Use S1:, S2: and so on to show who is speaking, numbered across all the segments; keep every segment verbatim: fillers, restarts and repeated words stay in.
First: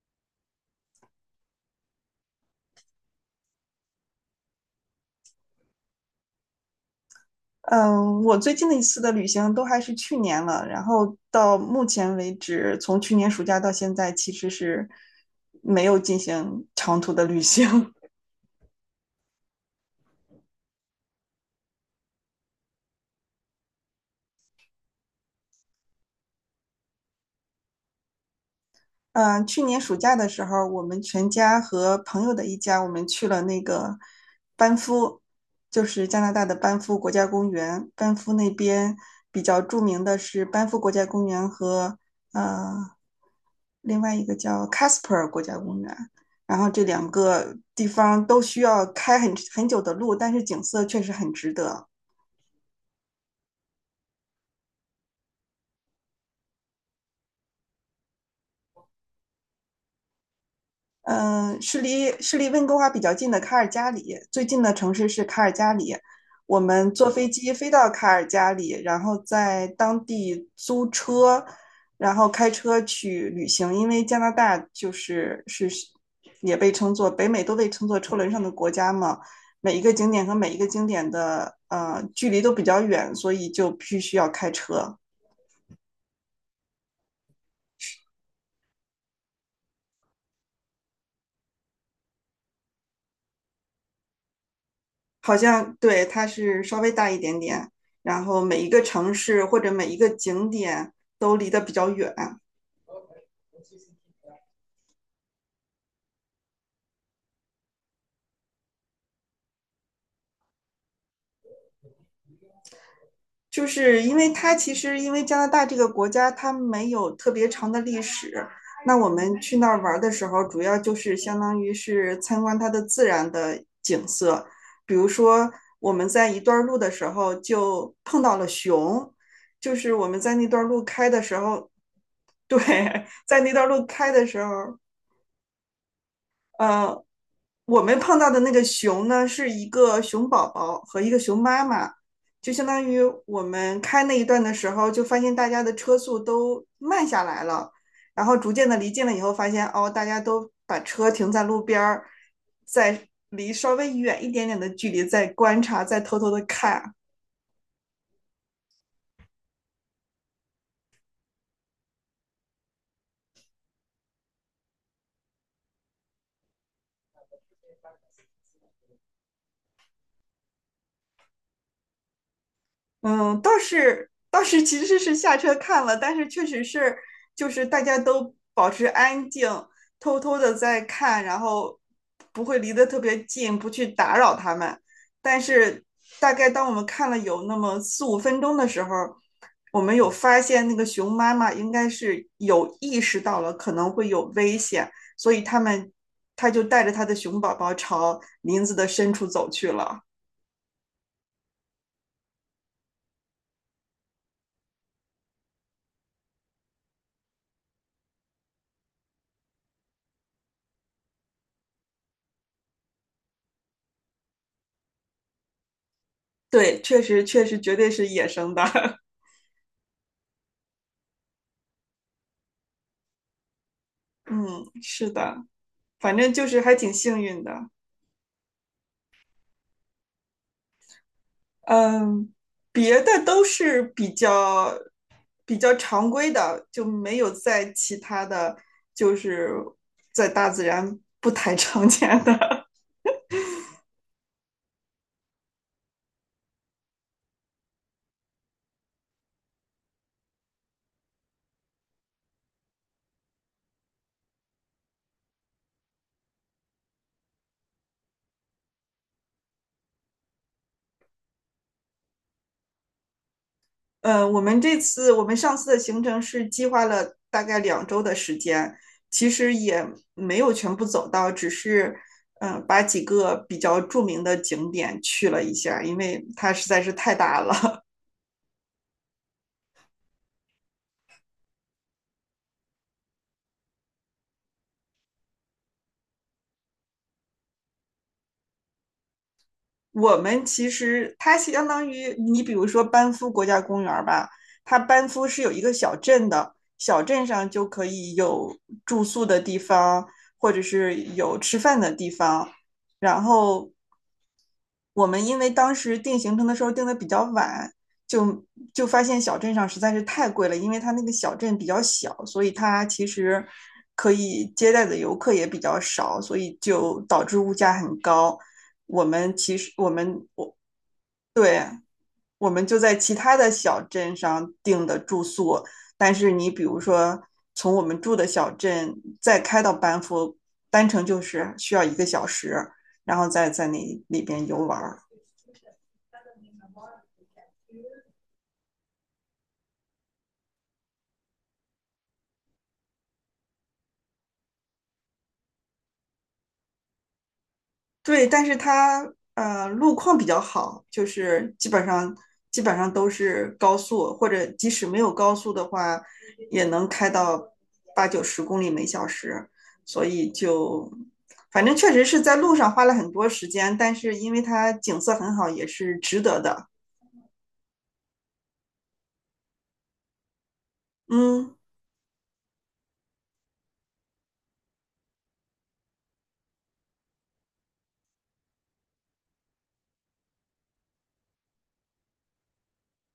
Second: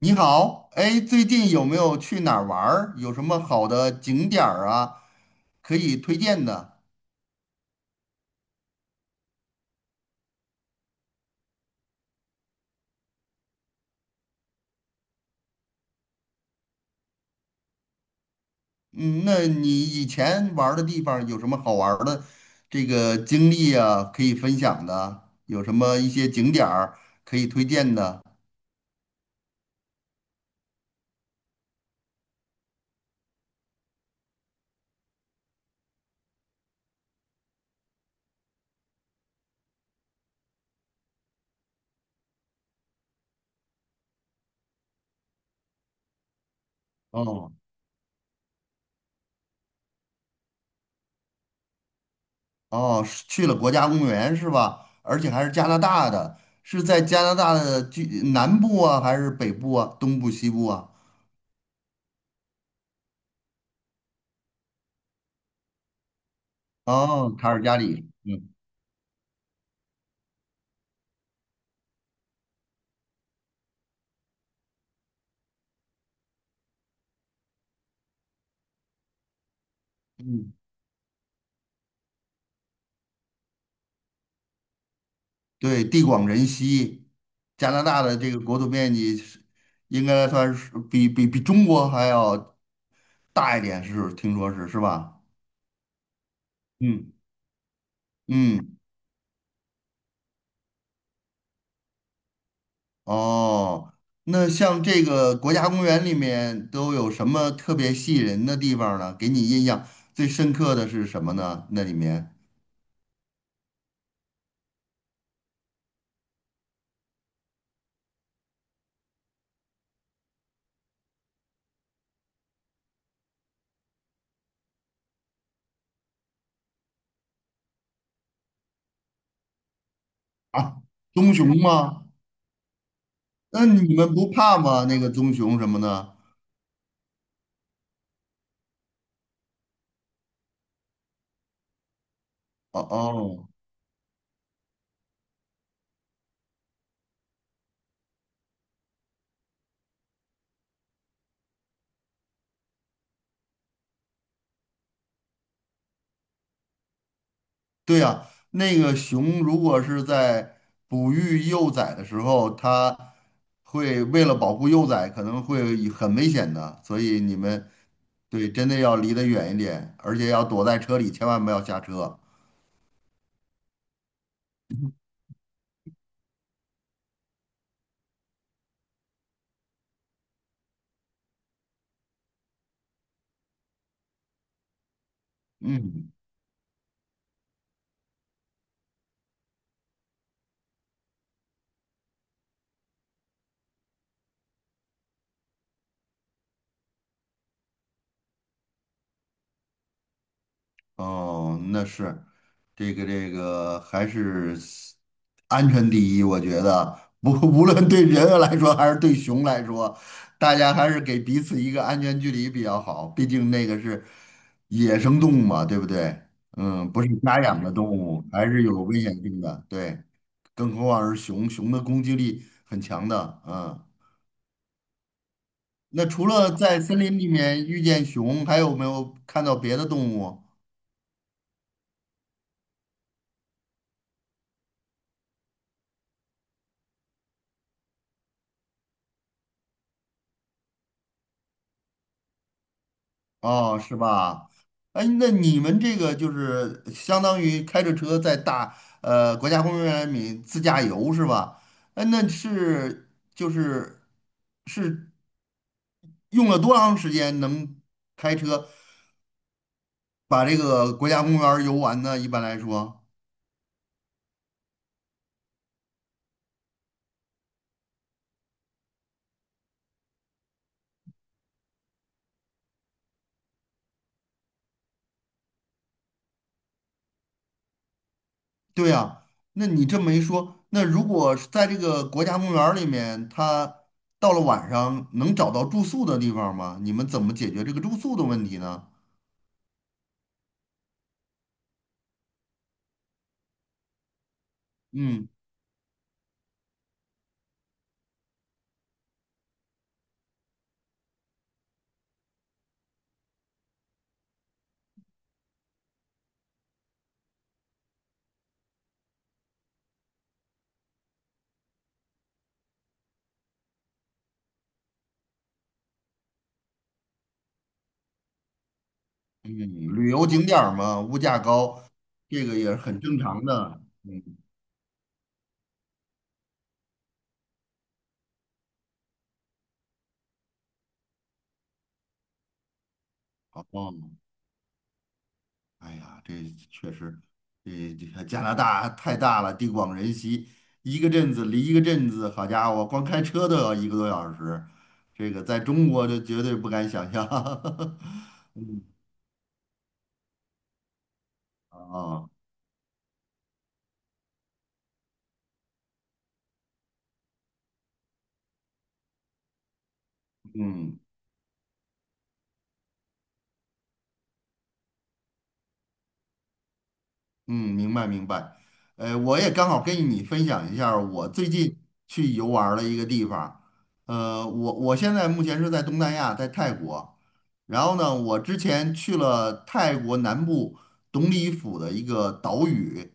S1: 你好，哎，最近有没有去哪儿玩儿？有什么好的景点儿啊，可以推荐的？
S2: 嗯，我最近的一次的旅行都还是去年了，然后到目前为止，从去年暑假到现在，其实是没有进行长途的旅行。
S1: 嗯，那你以前玩儿的地方有什么好玩儿的这个经历啊，可以分享的？有什么一些景点儿可以推荐的？
S2: 嗯，去年暑假的时候，我们全家和朋友的一家，我们去了那个班夫，就是加拿大的班夫国家公园。班夫那边比较著名的是班夫国家公园和呃另外一个叫 Casper 国家公园。然后这两
S1: 哦
S2: 个地方都需要开很很久的路，但是景色确实很值得。
S1: 哦，是去了国家公园是吧？而且还是加拿大的，是在加拿大的居南部啊，还是北部啊，东部、西部啊？
S2: 嗯、呃是离是离温哥华比较近的卡尔加里，最近的城市是卡尔加里。我们坐飞
S1: 哦，卡
S2: 机
S1: 尔
S2: 飞
S1: 加
S2: 到卡
S1: 里。
S2: 尔
S1: 嗯
S2: 加里，然后在当地租车，然后开车去旅行。因为加拿大就是是也被称作北美都被称作车轮上的国家嘛，每一个景点和每
S1: 嗯，
S2: 一个景点的呃距离都比较远，所以就必须要开车。
S1: 对，地广人稀，加拿大的这个国土面积是应该算是比比比中国还要大一点，是听说是是吧？
S2: 好像对，它是稍微大
S1: 嗯
S2: 一点点，然后每一
S1: 嗯。
S2: 个城市或者每一个景点都离得比较远，
S1: 哦，那像这个国家公园里面都有什么特别吸引人的地方呢？给你印象最深刻的是什么呢？那里面
S2: 就是因为它其实因为加拿大这个国家它没有特别长的历史，那我们去那儿玩的时候，主要就是相当于是参观它的自然的景色，比如说我们在一段路的时候就碰到了熊，就是我们在那段
S1: 啊，
S2: 路开的
S1: 棕
S2: 时
S1: 熊
S2: 候，
S1: 吗？
S2: 对，在那
S1: 那
S2: 段路
S1: 你
S2: 开
S1: 们
S2: 的
S1: 不
S2: 时
S1: 怕
S2: 候。
S1: 吗？那个棕熊什么的？
S2: 呃，我们碰到的那个熊呢，是一个熊宝宝和一个熊妈妈，就相
S1: 哦
S2: 当于我
S1: 哦。
S2: 们开那一段的时候，就发现大家的车速都慢下来了，然后逐渐的离近了以后，发现哦，大家都把车停在路边儿，在离稍微远一点点的距离在观察，在偷偷的看。
S1: 对呀，那个熊如果是在哺育幼崽的时候，它会为了保护幼崽，可能会以很危险的，所以你们，对，真的要离得远一点，而且要躲在车里，千万不要下车。
S2: 嗯，倒是倒是其实是下车看了，但是确实是就是大家都保持安静，偷偷的在看，然后不会离得特别近，不去打扰他们。但是
S1: 嗯。
S2: 大概当我们看了有那么四五分钟的时候，我们有发现那个熊妈妈应该是有意识到了可能会有危险，所以他们他就带着他的熊宝宝朝林子的深处走去了。
S1: 哦，那是这个这个还是安全第一，我觉得不 无论对人来说还是对熊来说，大家还是给彼此一个安全距离比较好。毕竟那个是野生动物嘛，对不对？
S2: 对，
S1: 嗯，
S2: 确
S1: 不是
S2: 实
S1: 家
S2: 确实
S1: 养的
S2: 绝
S1: 动
S2: 对是
S1: 物，
S2: 野
S1: 还
S2: 生的。
S1: 是有危 险性的。对，更何况是熊，熊的攻击力很强的。嗯，
S2: 嗯，是的，
S1: 那
S2: 反
S1: 除
S2: 正就
S1: 了
S2: 是还
S1: 在
S2: 挺
S1: 森林
S2: 幸
S1: 里
S2: 运
S1: 面
S2: 的。
S1: 遇见熊，还有没有看到别的动物？
S2: 嗯，别的都是比较比较常规的，就没有在其他的，就是在大自然不太常见的。
S1: 哦，是吧？哎，那你们这个就是相当于开着车在大呃国家公园里自驾游是吧？哎，那是就是是用了多长时间能开车把这个国家公园儿游完呢？一般来说，
S2: 呃，我们这次我们上次的行程是计划了大概两周的时间，其实也没有全部走到，只是嗯、呃把几个比较著名的景点去了一下，因为它实在是太大了。
S1: 对呀。那你这么一说，那如果是在这个国家公园儿里面，他到了晚上能找到住宿的地方吗？你们怎么解决这个住宿的问题呢？
S2: 我们其实它相当于你比如说班夫国家公园吧，它班夫
S1: 嗯。
S2: 是有一个小镇的，小镇上就可以有住宿的地方，或者是有吃饭的地方。然后我们因为当时定行程的时候定的比较晚，就就发现小镇上实在是太贵了，因为它那个小镇比较小，所以它其实可以接待的游客也比较少，所以就导致物价很高。我们其实我
S1: 嗯，旅
S2: 们
S1: 游景
S2: 我
S1: 点儿嘛，物价
S2: 对，
S1: 高，这
S2: 我
S1: 个也
S2: 们
S1: 是
S2: 就在
S1: 很
S2: 其
S1: 正
S2: 他
S1: 常
S2: 的
S1: 的。
S2: 小镇
S1: 嗯。
S2: 上订的住宿，但是你比如说从我们住的小镇再开到班夫，单程就是需要一个小时，然后再
S1: 哦。
S2: 在那里边游玩儿。
S1: 哎呀，这确实，这这个加拿大太大了，地广人稀，一个镇子离一个镇子，好家伙，光开车都要一个多小时，这个在中国就绝对不敢想象。
S2: 对，但 是它呃路况比较好，就是基本上
S1: 啊。
S2: 基本上都是高速，或者即使没有高速的话，也能开到八九十公里每小时，所以就
S1: 嗯。
S2: 反正确实是在路上花了很多时间，但是因为它景色很好，也是值得的。
S1: 嗯，明白明白。呃，我也刚好跟你分享一下儿我最
S2: 嗯，
S1: 近去游玩儿的一个地方。呃，我我现在目前是在东南亚，在泰国。然后呢，我之前去了泰国南部董里府的一个岛屿，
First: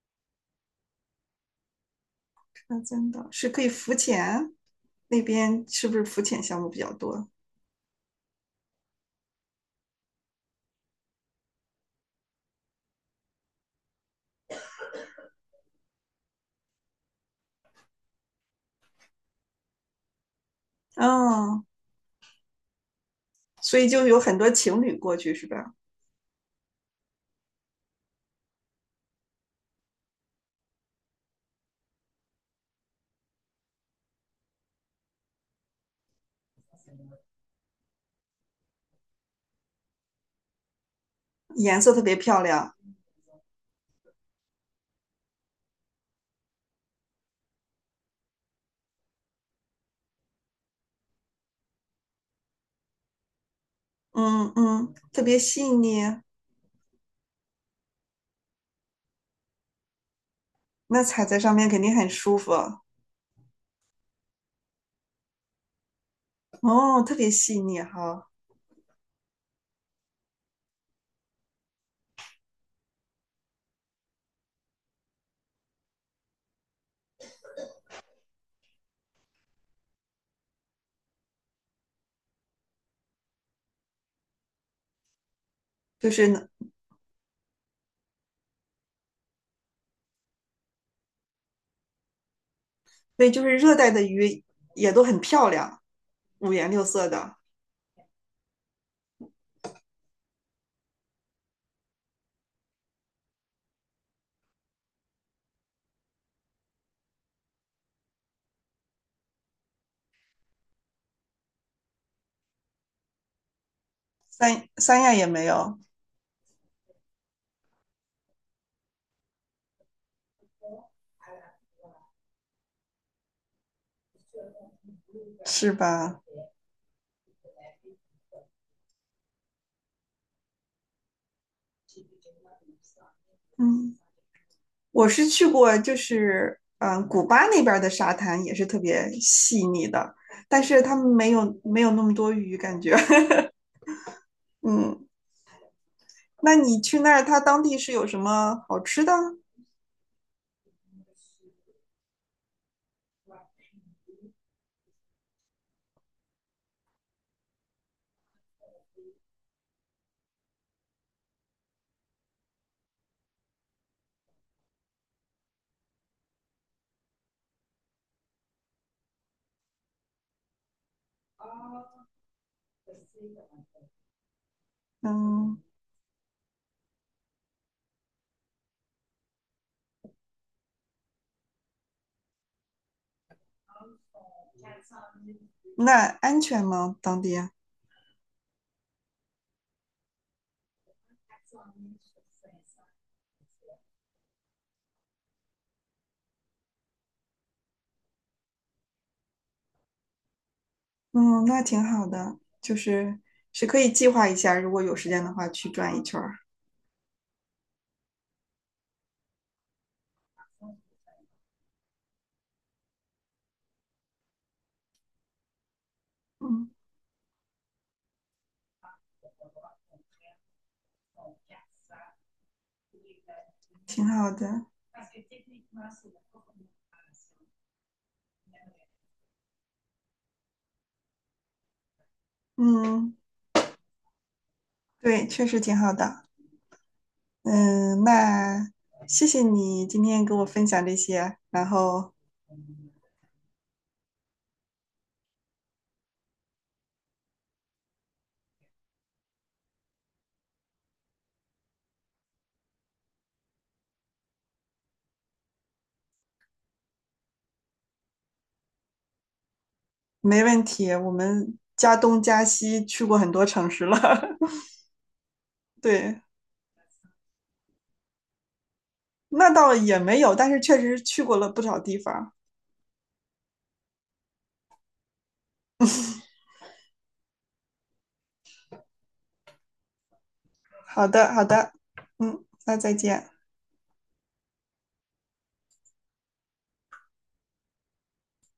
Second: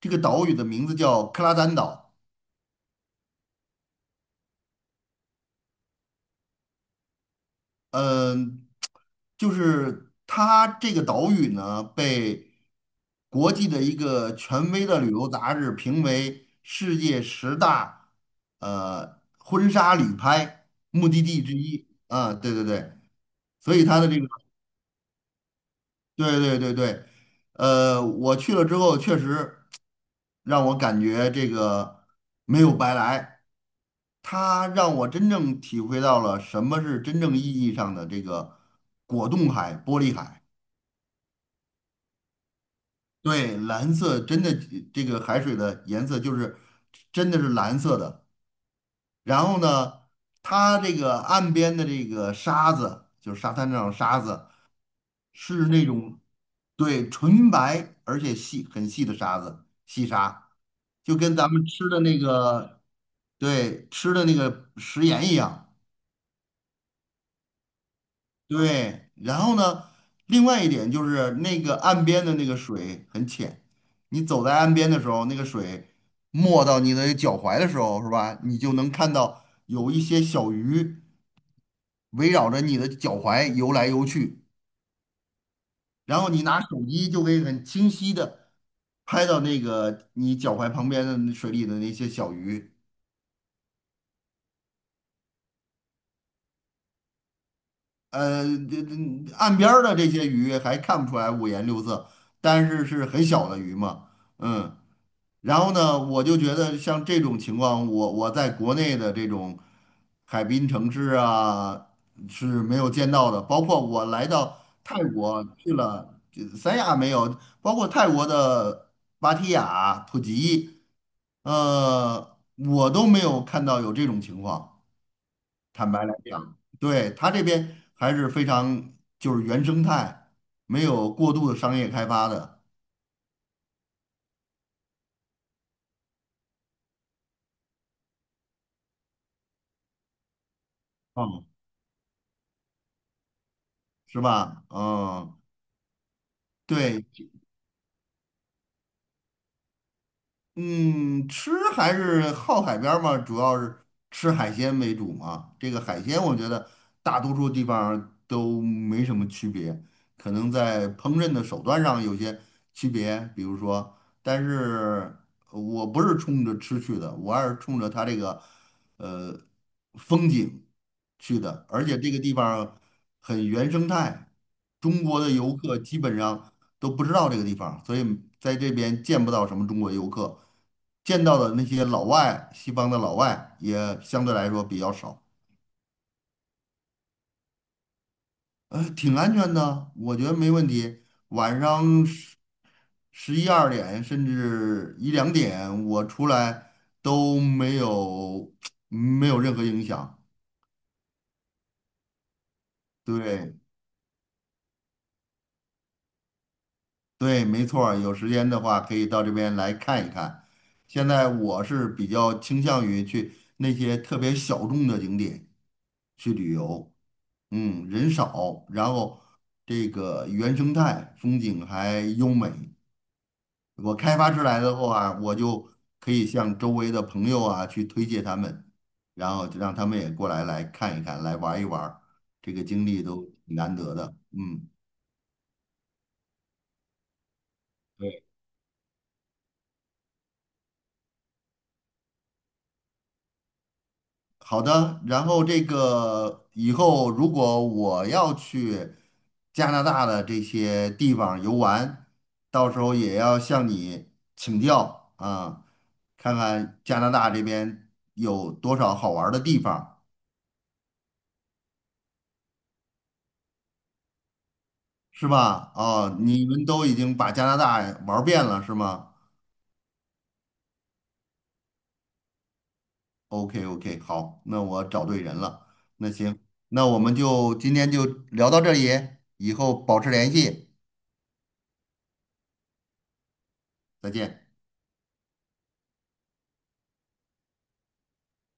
S1: 这个岛屿的名字叫克拉丹岛。
S2: 那真的是可以浮潜，那边是不是浮潜项目比较多？
S1: 嗯，就是它这个岛屿呢，被国际的一个权威的旅游杂志评为世界十大呃婚纱旅拍目的地之
S2: 嗯，
S1: 一。啊，对对对，所
S2: 所
S1: 以
S2: 以
S1: 它
S2: 就
S1: 的这
S2: 有
S1: 个，
S2: 很多情侣过去是吧？
S1: 对对对对，呃，我去了之后确实让我感觉这个没有白来。它让我真正体会到了什么是真正意义上的这个果冻海、玻璃海。
S2: 颜色特别漂亮，
S1: 对，蓝色真的，这个海水的颜色就是真的是蓝色的。然后呢，它这个岸边的这个沙子，就是沙滩上的沙子，
S2: 嗯嗯，特别细
S1: 是那
S2: 腻，
S1: 种，对，纯白而且细很细的沙子，细沙，
S2: 那
S1: 就
S2: 踩
S1: 跟
S2: 在
S1: 咱
S2: 上
S1: 们
S2: 面肯
S1: 吃
S2: 定
S1: 的
S2: 很
S1: 那
S2: 舒服。
S1: 个，对，吃的那个食盐一样。
S2: 哦，特别细腻哈，
S1: 对，然后呢，另外一点就是那个岸边的那个水很浅，你走在岸边的时候，那个水没到你的脚踝的时候，是吧？你就能看到有一些小鱼围绕着你的脚踝游来游去，
S2: 就
S1: 然
S2: 是
S1: 后你
S2: 呢，
S1: 拿手机就可以很清晰的拍到那个你脚踝旁边的水里的那些小鱼。
S2: 对，就是热带的鱼也都很漂亮，五颜六色的。
S1: 呃，这这岸边儿的这些鱼还看不出来五颜六色，但是是很小的鱼嘛，嗯。然后呢，我就觉得像这种情况，我我在国内的这种海滨城市啊是没有见到的。包括我来到
S2: 三三
S1: 泰
S2: 亚也
S1: 国，
S2: 没
S1: 去
S2: 有，
S1: 了，这三亚没有，包括泰国的芭提雅、普吉，呃，我都没有看到有这种情况。
S2: 是
S1: 坦白来
S2: 吧？
S1: 讲，对，它这边还是非常就是原生态，没有过度的商业开发的，
S2: 嗯，我是去过，就是嗯，古巴那边儿的沙滩也是特别细腻的，但是他们没
S1: 嗯，
S2: 有没有那么多鱼，感觉。
S1: 是吧？
S2: 嗯，
S1: 嗯，
S2: 那你去
S1: 对，
S2: 那儿，它当地是有什么好吃的？
S1: 嗯，吃还是靠海边儿嘛，主要是吃海鲜为主嘛。这个海鲜，我觉得大多数地方都没什么区别，可能在烹饪的手段上有些区别，比如说，但是呃我不是冲着吃去的，我还是冲着它这个呃风景去的，而且这个地方很原生态，中国的游
S2: 嗯，
S1: 客基本上都不知道这个地方，所以在这边见不到什么中国游客，见到的那些老外，西方的老外也相对来说比较少，
S2: 那安全吗？当地？
S1: 呃，挺安全的，我觉得没问题。晚上十十一二点甚至一两点，我出来都没有 没有任何影响。
S2: 嗯，那挺好的，就是
S1: 对。
S2: 是可以计划一下，如果有时间的话去转一圈儿。
S1: 对，没错儿，有时间的话可以到这边来看一看。现在我是比较倾向于去那些特别小众的景点去旅
S2: 嗯，
S1: 游，嗯，人少，然后这个原生态风景还优美。我
S2: 挺
S1: 开
S2: 好
S1: 发出来
S2: 的。
S1: 的话，我就可以向周围的朋友啊去推荐他们，然后就让他们也过来来看一看，来玩一玩儿，这个经历
S2: 嗯，
S1: 都挺难得的，嗯。
S2: 对，确实挺好的。嗯，那谢谢你今天给我分享这些，然后
S1: 好的，然后这个以后如果我要去加拿大的这些地方游玩，到时候也要向你请教啊，看看加拿大这边有多少好玩儿的地方，
S2: 没问题，我们加东加西去过很多城市了。
S1: 是吧？哦，
S2: 对，
S1: 你们都已经把加拿大玩儿遍了，是吗
S2: 那倒也没有，但是确实去过了不少地方。
S1: ？OK OK,好，那我找对人了。那行，那我们就今天就聊到这里，以后保持联系，
S2: 好的，好的，嗯，那再见。
S1: 再见。